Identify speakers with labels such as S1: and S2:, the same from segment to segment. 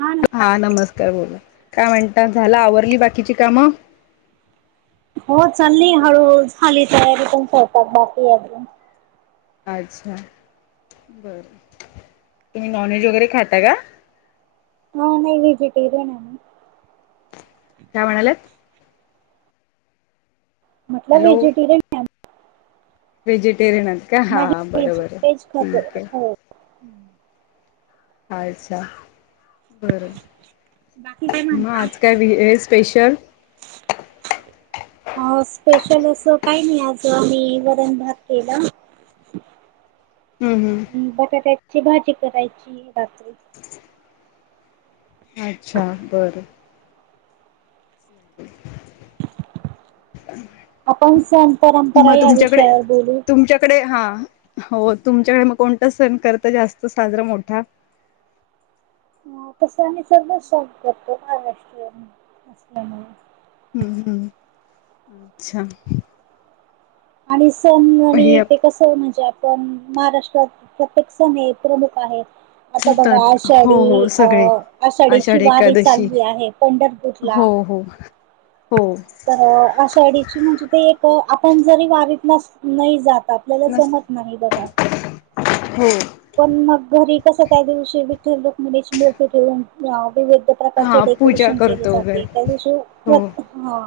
S1: हा न.
S2: हा नमस्कार बोला काय म्हणता झाला आवरली बाकीची कामं.
S1: हो चालली हळूळू झाली तयारी पण, स्वयंपाक बाकी आहे.
S2: अच्छा, बरं तुम्ही नॉन व्हेज वगैरे खाता का.
S1: हा नाही, व्हेजिटेरिंग आहे मी.
S2: काय म्हणाल्यात?
S1: म्हटलं व्हेजिटेरियन. आहे
S2: वेहेजिटेरियन आहेत का हा,
S1: नाही
S2: बर
S1: व्हेज
S2: बर
S1: व्हेज खातो
S2: ठीक आहे.
S1: हो.
S2: अच्छा बरं.
S1: बाकी काय
S2: म
S1: म्हणता?
S2: आज काय हे स्पेशल?
S1: [unintelligible] अआज स्पेशल असं काही नाही आज आम्ही वरणभात केला.
S2: हम्म हम्म
S1: आणि बटाट्याची भाजी करायची रात्री.
S2: अच्छा बरं. [inaudible]
S1: [inaudible] आपण सण परंपरा
S2: मग
S1: या
S2: तुमच्याकडे
S1: विषयावर बोलू.
S2: तुमच्याकडे हा हो तुमच्याकडे मग कोणता सण करत जास्त साजरा मोठा.
S1: तसं आम्ही सर्व सॉल करतो महाराष्ट्रीय असल्यामुळे.
S2: हम्म हम्म अच्छा.
S1: आणि सण आणि
S2: हे
S1: ते. कस म्हणजे आपण महाराष्ट्रात प्रत्येक सण हे प्रमुख आहे. आता बघा
S2: होतात हो
S1: आषाढी
S2: हो
S1: अ
S2: सगळे
S1: आषाढीची
S2: आषाढी
S1: वारी
S2: एकादशी
S1: चालली आहे पंढरपर.
S2: हो, हो, हो.
S1: तर आषाढाची म्हणजे ते एक आपण जरी वारीतला नाही जातात.
S2: [unintelligible]
S1: पण मग घरी कस त्या दिवशी विठ्ठल, रुक्मिणीचे मूर्ती ठेवून विविध प्रकारचे
S2: हा पूजा
S1: डेकोरेशन केले
S2: करतो वगैरे
S1: जाते त्या दिवशी
S2: हो
S1: हा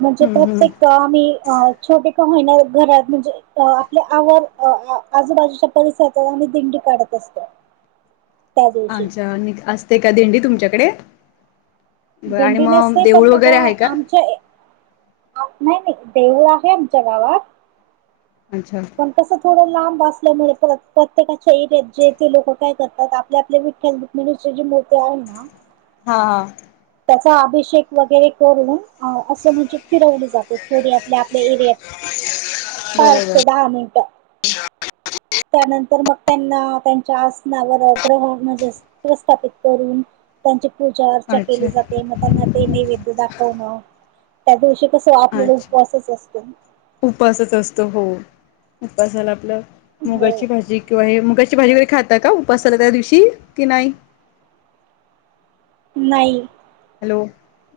S1: म्हणजे
S2: हम्म हम्म
S1: प्रत्येक आम्ही. अ छोटे का होईना घरात म्हणजे आपल्या आव आजूबाजूच्या परिसरात. व्हाी दिंडी काढत असतो. त्या दिवशी
S2: अच्छा असते का दिंडी तुमच्याकडे. बरं आणि
S1: दिंडी
S2: मग
S1: नसते पण
S2: देऊळ
S1: मग
S2: वगैरे आहे का
S1: आमच्या. नाही नाही देऊळ आहे आमच्या गावात.
S2: अच्छा.
S1: तस थोडं लांब असल्यामुळे प्रत्येकाच्या एरत जेथे लोक काय करतात आपल्या विठ्ठ मीनुस ज मळ तयार आहे ना.
S2: हा, हा.
S1: त्याचा अभिषेक वगैरे करून असं म्हणजे फिरवली जाते थोडी. आपल्या आपल्या एरियात पाच
S2: बरोबर
S1: ते दहा मिनिट. त्यानंतर मग त्यांना त्यांच्या आसनावर ग्रह म्हणजे अस. प्रस्थापित करून त्यांची पूजा अर्.
S2: अच्छा
S1: मग त्यांना ते नैवेद दाखवणं त्या दिवशी कसं आपल्याला
S2: अच्छा
S1: उपवासच असतो.
S2: उपासच असतो हो उपसाला आपलं
S1: हो
S2: मुगाची भाजी. किंवा हे मुगाची भाजी वगैरे खातात का उपासला त्या दिवशी, की नाही.
S1: नाही.
S2: हॅलो,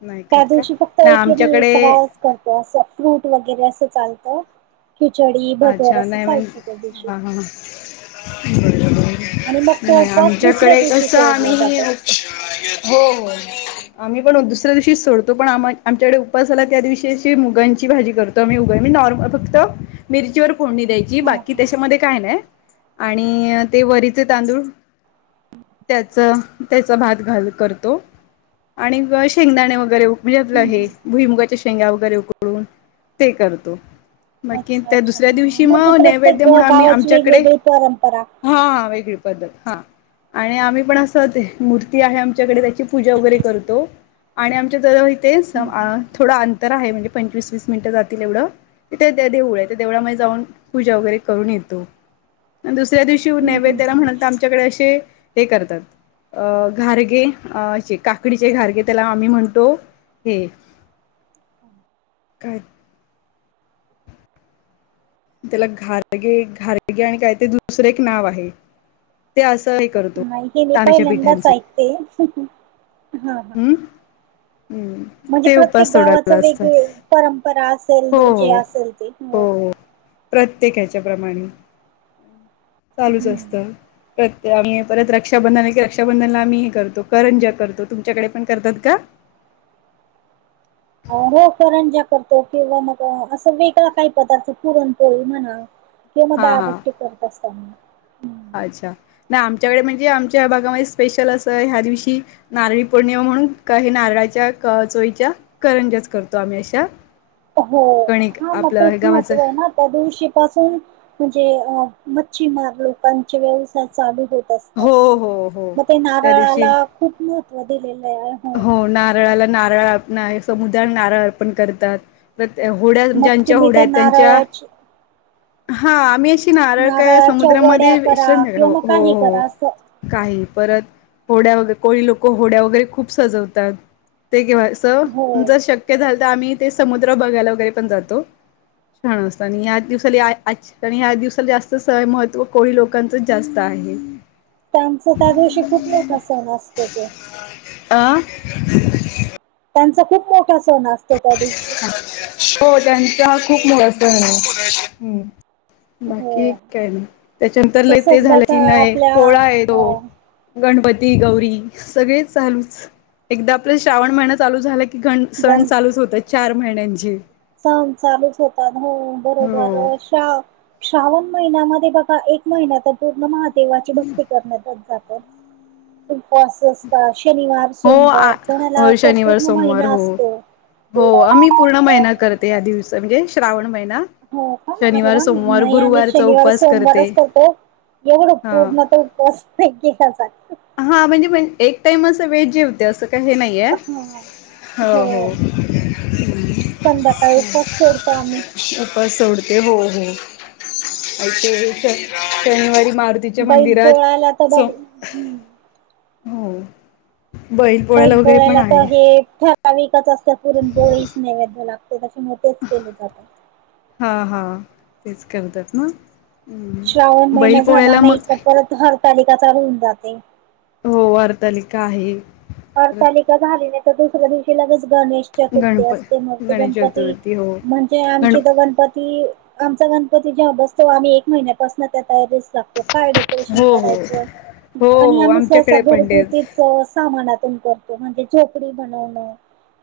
S2: नाही
S1: त्या
S2: खात का
S1: दिवशी फक्त
S2: नाही
S1: एकेरी
S2: आमच्याकडे
S1: फरावच करतो अस, फ्रूट वगैरे असं चालत. खिचडी भगर असं चालतं त्या दिवशी...
S2: हां
S1: आणि मग
S2: बरोर
S1: तो
S2: नाही
S1: उपवास दुसऱ्या
S2: आमच्याकडे
S1: दिवशी
S2: कसं
S1: सोडला
S2: आम्ही
S1: जातो
S2: हो. आम्ही पण दुसऱ्या दिवशी सोडतो पण, आम आमच्याकडे उपसा झाला त्या दिवशी अशी मुगांची भाजी करतो. मी उभ म नॉर्म फक्त मिरची व फडणी द्यायची
S1: हा हा
S2: बाकी
S1: हम्म
S2: त्याच्यामध्ये काय नाही.. आणि ते वरीचे तांदूळ. त्याच त्याचा भात घाल करतो. आणि शेंगदाणे वगैरे म्हणजतलं हे
S1: हम्म
S2: भुईमुगाच्या शेंग्या वगैरे उकडून. ते करतो. कि
S1: अच्छा
S2: त्या
S1: अच्छा
S2: दुसऱ्या
S1: हा हा.
S2: दिवशी
S1: म्हणजे
S2: मग
S1: प्रत्येक
S2: नैवेद्य
S1: ग-
S2: म्हणून आम्ही
S1: गावाची
S2: आमच्याकडे.
S1: वेगवेगळी परंपरा
S2: हा वेगळी पद्धत हा. आणि आम्ही पण असं मूर्ती आहे आमच्याकडे त्याची पूजा वगैरे करतो. आणि आमच्या जर इथे स
S1: हम्म हम्म
S2: थोडं अंतर आहे म्हणजे पंचवीस वीस मिनिटं जातील एवढं. तिथे त्या देऊळ आहे त्या देवळामध्ये जाऊन पूजा वगैरे करून येतो. दुसऱ्या दिवशी
S1: हम्म हम्म
S2: नैवेद्याला
S1: हम्म
S2: म्हणत तर, आमच्याकडे असे हे करतात. अ घारगे अे काकडीचे घारगे त्याला आम्ही म्हणतो.. हे काय. त्याला घारगे घारगे आणि काय ते दुसरे एक नाव आहे. ते असंही करतो तहाच्या पिठांचे.
S1: ते हा हा.
S2: हम्म हम्म!
S1: म्हणजे
S2: ते
S1: प्रत्येक
S2: उपास
S1: गावाचा
S2: सोडायला असतात.
S1: वेगवेगळा परंपरा असेल
S2: हो
S1: जे असेल ते.
S2: प्रत्येका हेच्या प्रमाणे चालूच
S1: हम्म
S2: असत. कर आम्ही परत रक्षाबंधन आहे की रक्षाबंधनला आम्ही हे करतो करंज्या करतो. तुमच्याकडे पण करतात का?
S1: हो करंज्या करतो किंवा मग असं वेगळा काही पदार्थ पुरणपोळी म्हणा. ते मध्ये
S2: हा हा
S1: आगटते करत असताना.
S2: अच्छा! नाही आमच्याकडे म्हणजे आमच्या भागामध्ये स्पेशल असं ह्या दिवशी नारळी पौर्णिमा म्हणून हे नारळाच्या चोईच्या करंजाच करतो आम्ही अशा.
S1: हो,
S2: कणिक
S1: हा मग
S2: आपलं हे
S1: तेच
S2: गव्हाचं
S1: महत्व आहे ना. त्या दिवशी पाासून म्हणजे अ मच्छीमार लोकांचे व्यवसाय चालू हो
S2: हो हो
S1: मग ते
S2: त्या दिवशी
S1: नारळाला खूप महत्व दिलेलं आहे.
S2: हो नारळाला नारळ अण समुद्रला नारळ अर्पण करतात. होड्या
S1: मग
S2: ज्यांच्या
S1: तुम्ही
S2: होड्या
S1: त्या
S2: आहेत. त्यांच्या
S1: नारळाची
S2: हा आम्ही कि नारळ काय
S1: नारळाच्या वड्या
S2: समुद्रामध्ये
S1: करा
S2: विश्र
S1: किंवा
S2: हो
S1: मग काही
S2: हो.
S1: करा असं
S2: काही परत होड्या वगैरे कोळी लोक होड्या वगैरे खूप सजवतात. ते
S1: हो
S2: जर शक्य झालं तर आम्ही ते समुद्र बघायला वगैरे पण जातो. छान असतं. [inaudible] आणि ह्या दिवसाला जास्त सवय महत्त्व कोणी लोकांचच जास्त आहे.
S1: त्यांचा त्या दिवशी खूप मोठा सण असतो तो.
S2: आं.
S1: त्यांचा खूप मोठा सोण अस
S2: हो त्यांचा खूप मोठा सण आहे्. बाकी
S1: हो
S2: काय नाय त्याच्यानंतर लय ते
S1: तसच
S2: झालं
S1: बघा
S2: की नाही
S1: आपल्या
S2: पोळा आहे तो.
S1: अ
S2: गणपती गौरी सगळेच चालूच एकदा आपलं श्रावण महिना चालू झाला की गण सण चालूच होत चार महिन्यांची.
S1: सन चालूच होतात हो बरोबर
S2: हो
S1: शा श्रावण महिन्यामध्ये बघा एक महिन्या तर पूर्ण मह देवाची भक्ती करण्यात जातो. उपवास असतात. शनिवार,
S2: हो
S1: सोमवार
S2: आ
S1: कोणाला
S2: हो
S1: तर
S2: शनिवार
S1: पूर्ण
S2: सोमवार
S1: महिना
S2: हो
S1: असतो.
S2: हो मी पूर्ण महिना करते या दिवस म्हणजे श्रावण महिना.
S1: हो का? अरे
S2: शनिवार
S1: वा!
S2: सोमवार
S1: नाही आम्ही
S2: गुरुवारचा
S1: शनिवार,
S2: उपास करते
S1: सोमवारच करतो. एवढं
S2: ह
S1: पूर्ण तरं उपवास
S2: हा म्हणजेण एक टाइम असं वेळ जेवते असं काही हे नाही.
S1: हम्!
S2: हो हो हो.
S1: संध्याकाळी उपवास सोडतो आम्ही
S2: उपवास सोडते हो हो. ते शनिवारी मारू तिच्या
S1: बैल
S2: मंदिरात
S1: पोळायला तर बघ
S2: स
S1: हम्म
S2: हो.
S1: बैल
S2: वगैरे पण
S1: पोळ्याला
S2: आहे
S1: तर हे ठ विकच असत्या पुरून पोळीच नैवेद्य लागते तसे मोठेच केले जातात.
S2: हा हा तेच करतात ना.
S1: श्रावण
S2: बैल
S1: महिन झाला
S2: पोळ्याला मग
S1: नाही का परत हरतालिका चालू होऊन जाते.
S2: हो हरतालिका आहे. परत
S1: हरतालिका झाली नाही तर दुसऱ्या दिवशी लगेच गणेश चथुर्थी
S2: गणप
S1: असते मग ते
S2: गणेश
S1: गणपती
S2: चतुर्थी हो
S1: म्हणजे
S2: गण
S1: आमची तर गणपती आमचा गणपती जेव्हा बसतो आम्ही एक महिन्यापासून त्या तयारीस लागतो. त काय डेकोरेशन
S2: हो हो
S1: करायच
S2: हो
S1: आणि
S2: हो
S1: आम्ही सहसा
S2: आमच्याकडे पण तेच
S1: घरगुती सामानातून करतो म्हणजे झोपडी बनवणं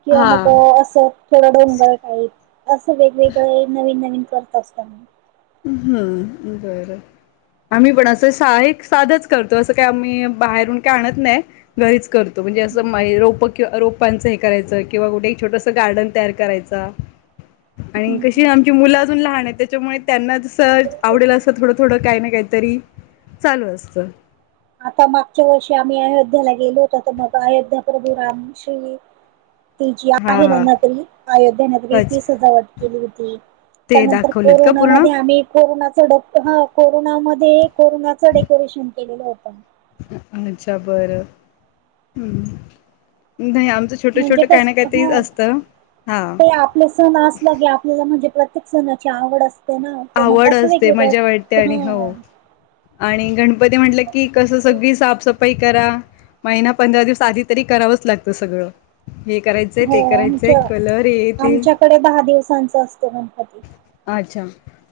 S1: किंवा
S2: हा
S1: मग असं. थोडं डोंगर टाईप असं वेगवेगळे नवीन नवीन करत असतना.
S2: हम् बरं. आम्ही पण असं सहायिक साधच करतो असं काही आम्ही बाहेरून काय आणत नाही. घरीच करतो म्हणजे असं मा रोपक किंवा रोपांचं हे करायचं किंवा कुठे एक छोटस गार्डन तयार करायच. आणि कशी आमची मुलं अजून लहान आहेत त्याच्यामुळे त्यांना तसं आवडेल असं थोडं थोडं काही ना काहीतरी चालू असतं.
S1: आता मागच्या वर्षी आम्ही अयोध्याला गेलो होत तर मग अयोध्या प्रभू राम श्री तिची
S2: हा
S1: आहे
S2: हा
S1: न तरी अयोध्या न तरी
S2: वाच
S1: ती सजावट केली होती.
S2: ते
S1: पण नंतर
S2: दाखवलेत का पूर्ण
S1: कोरोनामध्ये आम्ही कोरोनाचा ड हा कोरोनामध्ये कोरोनाचा डेकोरेशन केलेलं होत.
S2: अच्छा बर हम् नाही आमच छोट
S1: म्हणजे
S2: छोट काही
S1: कस
S2: ना काही ते असत हा.
S1: आप सण असला की आपल्याला म्हणजे प्रत्येक सणाची आवड अस ते ना तर मग
S2: आवड
S1: असं
S2: असते
S1: वेगळ
S2: मजा वाटते आणि
S1: ह
S2: हो आणि गणपती म्हटलं की कसं सगळी साफसफाई करा. महिना पंधरा दिवस आधी तरी करावंच लागतं सगळं. हे करायचंय ते
S1: हो
S2: करायचंय
S1: आमच्या
S2: कलर ये तेे
S1: आमच्याकडे दहा दिवसांचा असतो गणपती
S2: अच्छा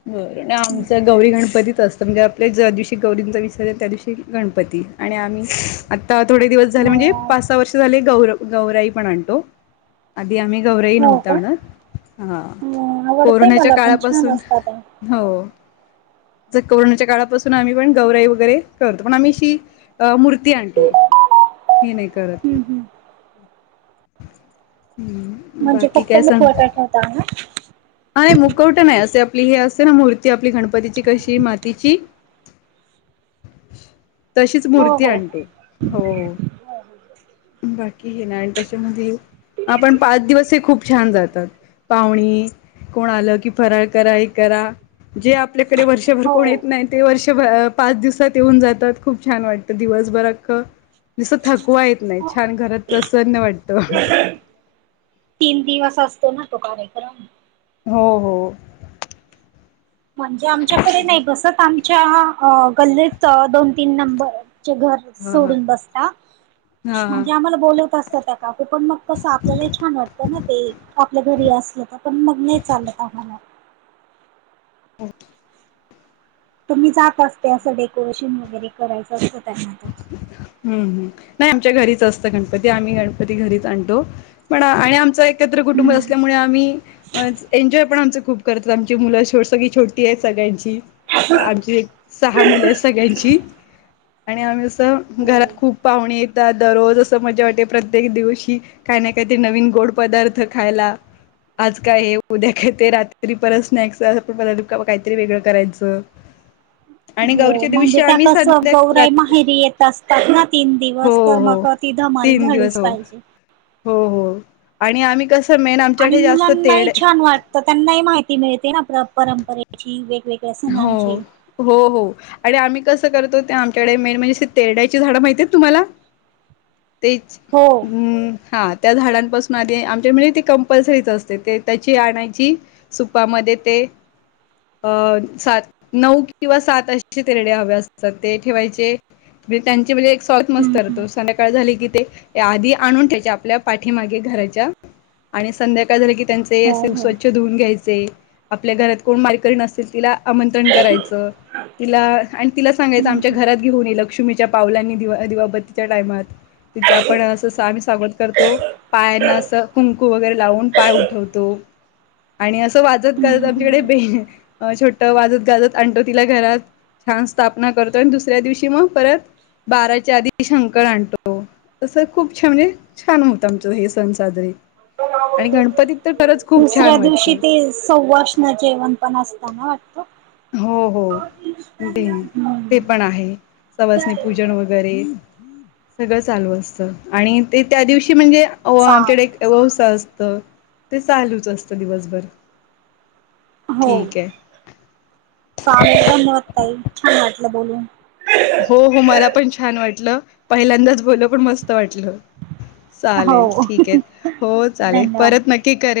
S2: बर आमचं गौरी गणपतीच असतं म्हणजे, आप ज्या दिवशी गौरींचा विसार आहे त्या दिवशी गणपती आणि आम्ही आता थोडे दिवस झाले म्हणजे
S1: हा
S2: पाच सहा वर्ष झाले गौ गौराई पण आणतो. आधी आम्ही गौरही
S1: हो
S2: नव्हत
S1: का
S2: आणत हा
S1: आवडतय
S2: कोरोनाच्या
S1: मला पण छान
S2: काळापासून
S1: असतात.
S2: हो जर कोरोनाच्या काळात ून आम्ही पण गौराई वगैरे करतो पण आम्ही श अ मूर्ती आणतो. ये नाही करत.
S1: हम्म हम्म
S2: हम्म
S1: म्हणजे खूप त मु खोटा ठेवता ना.
S2: हाय मुकवट नाही असे आपली हे असते ना मूर्ती आपली गणपतीची कशी मातीची,
S1: [inaudible]
S2: तशीच
S1: हो
S2: मूर्ती
S1: हो
S2: आणतो. हो हो बाकी हे ना आणि त्याच्यामध्ये आपण पाच दिवस हे खूप छान जातात, पाहुणी कोण आलं की फराळ करा हे करा जे आपल्याकडे वर्षभर कोण
S1: हो
S2: येत नाही, ते वर्ष पाच दिवसात येऊन जातात खूप छान वाटतं दिवसभर अ दिसतं थकवा येत नाही छान घरात प्रसन्न वाटतं
S1: तीन दिवस असतो ना तो कार्यक्रम
S2: हो हो
S1: म्हणजे
S2: हा
S1: आमच्याकडे नाही बसत आमच्या गल्लीत दोन तीन नंबरचे घर
S2: हा
S1: सोडून बसता
S2: हा हा
S1: म्हणजे आम्हाला बोलत असतात त्या का पण मग कसं आपल्याला छान वाटतं ना ते आपल्या घरी असल तर पण मग नाही चालत आम्हाला
S2: हो
S1: तुम्ही जाक असते असं डेकोरेशन वगैरे करायचं असतं त्यांना तर
S2: हम्म हम् नाही आमच्या घरीच असतं गणपती आम्ही गणपती घरीच आणतो. पण आणि आमच एकत्र कुटुंब
S1: हम्म.
S2: असल्यामुळे आम्ही एन्जॉय पण आमचं खूप करत आमची मुलं ोट सगळी छोटी आहेत सगळ्यांची आमची एक सहा मुलं आहेत सगळ्यांची, आणि आम्ही असं
S1: हो.
S2: घरात खूप पाहुणे येतात दररोज असं मजा वाटते प्रत्येक दिवशी, काही ना काही तेरी नवीन गोड पदार्थ खायला, आज काय उद्या काय ते रात्री परत स्नॅक्स पण ब काहीतरी वेगळं करायचं, आणि
S1: हो
S2: गौरीच्या
S1: म्हणजे
S2: दिवशी
S1: त्या
S2: आम्ही
S1: कस
S2: संध्या
S1: गौराई माहेरी येत असतात ना तीन
S2: हो
S1: दिवस तर
S2: हो
S1: मग ती धमाल
S2: तीन दिवस
S1: झालीच
S2: हो
S1: पाहिजे.
S2: हो हो आणि आम्ही कसं मेन आमच्याकडे जास्त तेड
S1: तर त्यांना ह माहिती मिळते ना परंपरेची, वेगवेगळी
S2: हो हो हो आणि आम्ही कसं करतो ते आमच्याकडे मेन म्हणजे तेरड्याची झाडं माहिती आहेत तुम्हाला? तेच.
S1: हो.
S2: हम् हा त्या झाडांपासून आधी आमच्या म्हणजे ती कंपल्सरीच असते ते त्याची आणायची सुपामध्ये ते अं सात नऊ किंवा सात अे तेरडे हवे असतात ते ठेवायचे म्हे त्यांचे म्हणजे सॉलत
S1: हम्म हम्म
S2: मस्तरतो संध्याकाळ झाली की ते आधी आणून त्या्यायच्या आपल्या पाठीमागे घराच्या आणि संध्याकाळ झाली की त्यांचा. ते
S1: हो
S2: असे
S1: हो
S2: स्वच्छ धुऊून घ्यायचे आपल्या घरात कोण मारीकरी न असेल तिला आमंत्रण करायचं. तिला आणि तिला सांगायचं
S1: हम्म
S2: आमच्या
S1: हम्म
S2: घरात घेऊन ये लक्ष्मीच्या पावलांनी दिवा दिवाबती. टाईमात तिचा पण असं स्वामी समर्थ करतो पायांना असं कुंकु क वगैरे लावून पाय उठवतो. आणि असं वाजत गजत
S1: हम्म
S2: आमच्याकडे
S1: हम्म
S2: बे छोट वाजत गाजत आणतो तिला घरात छान स्थापना करतो आणि दुसऱ्या दिवशी मग परत बाराच्या आधी शंकर आणतो. तसं खूप छान म्हणजे छान होतं आमचं हे सण साजरे. आणि गणपतीत तर खरंच खूप छान
S1: दुसऱ्या दिवशी
S2: वाटतं.
S1: ते सव्वा जेवण पण असताना वाटत?
S2: हो हो ते ते
S1: हम्म
S2: पण आहे सवसनी पूजन वगैर. सगळं चालू असत आणि ते त्या दिवशी म्हणजे
S1: चाल
S2: आमच्याकडे वहसा असत ते चालूच असतं दिवसभर.
S1: हो
S2: ठीक आहे.
S1: चांगलं ताई छान वाटलं बोलून.
S2: हो हो मला पण छान वाटलं पहिल्यांदाच बोल पण मस्त वाटलं. चालेल
S1: हो
S2: ठीक आहे हो चालेल
S1: धन्यवाद
S2: परत नक्की करेल.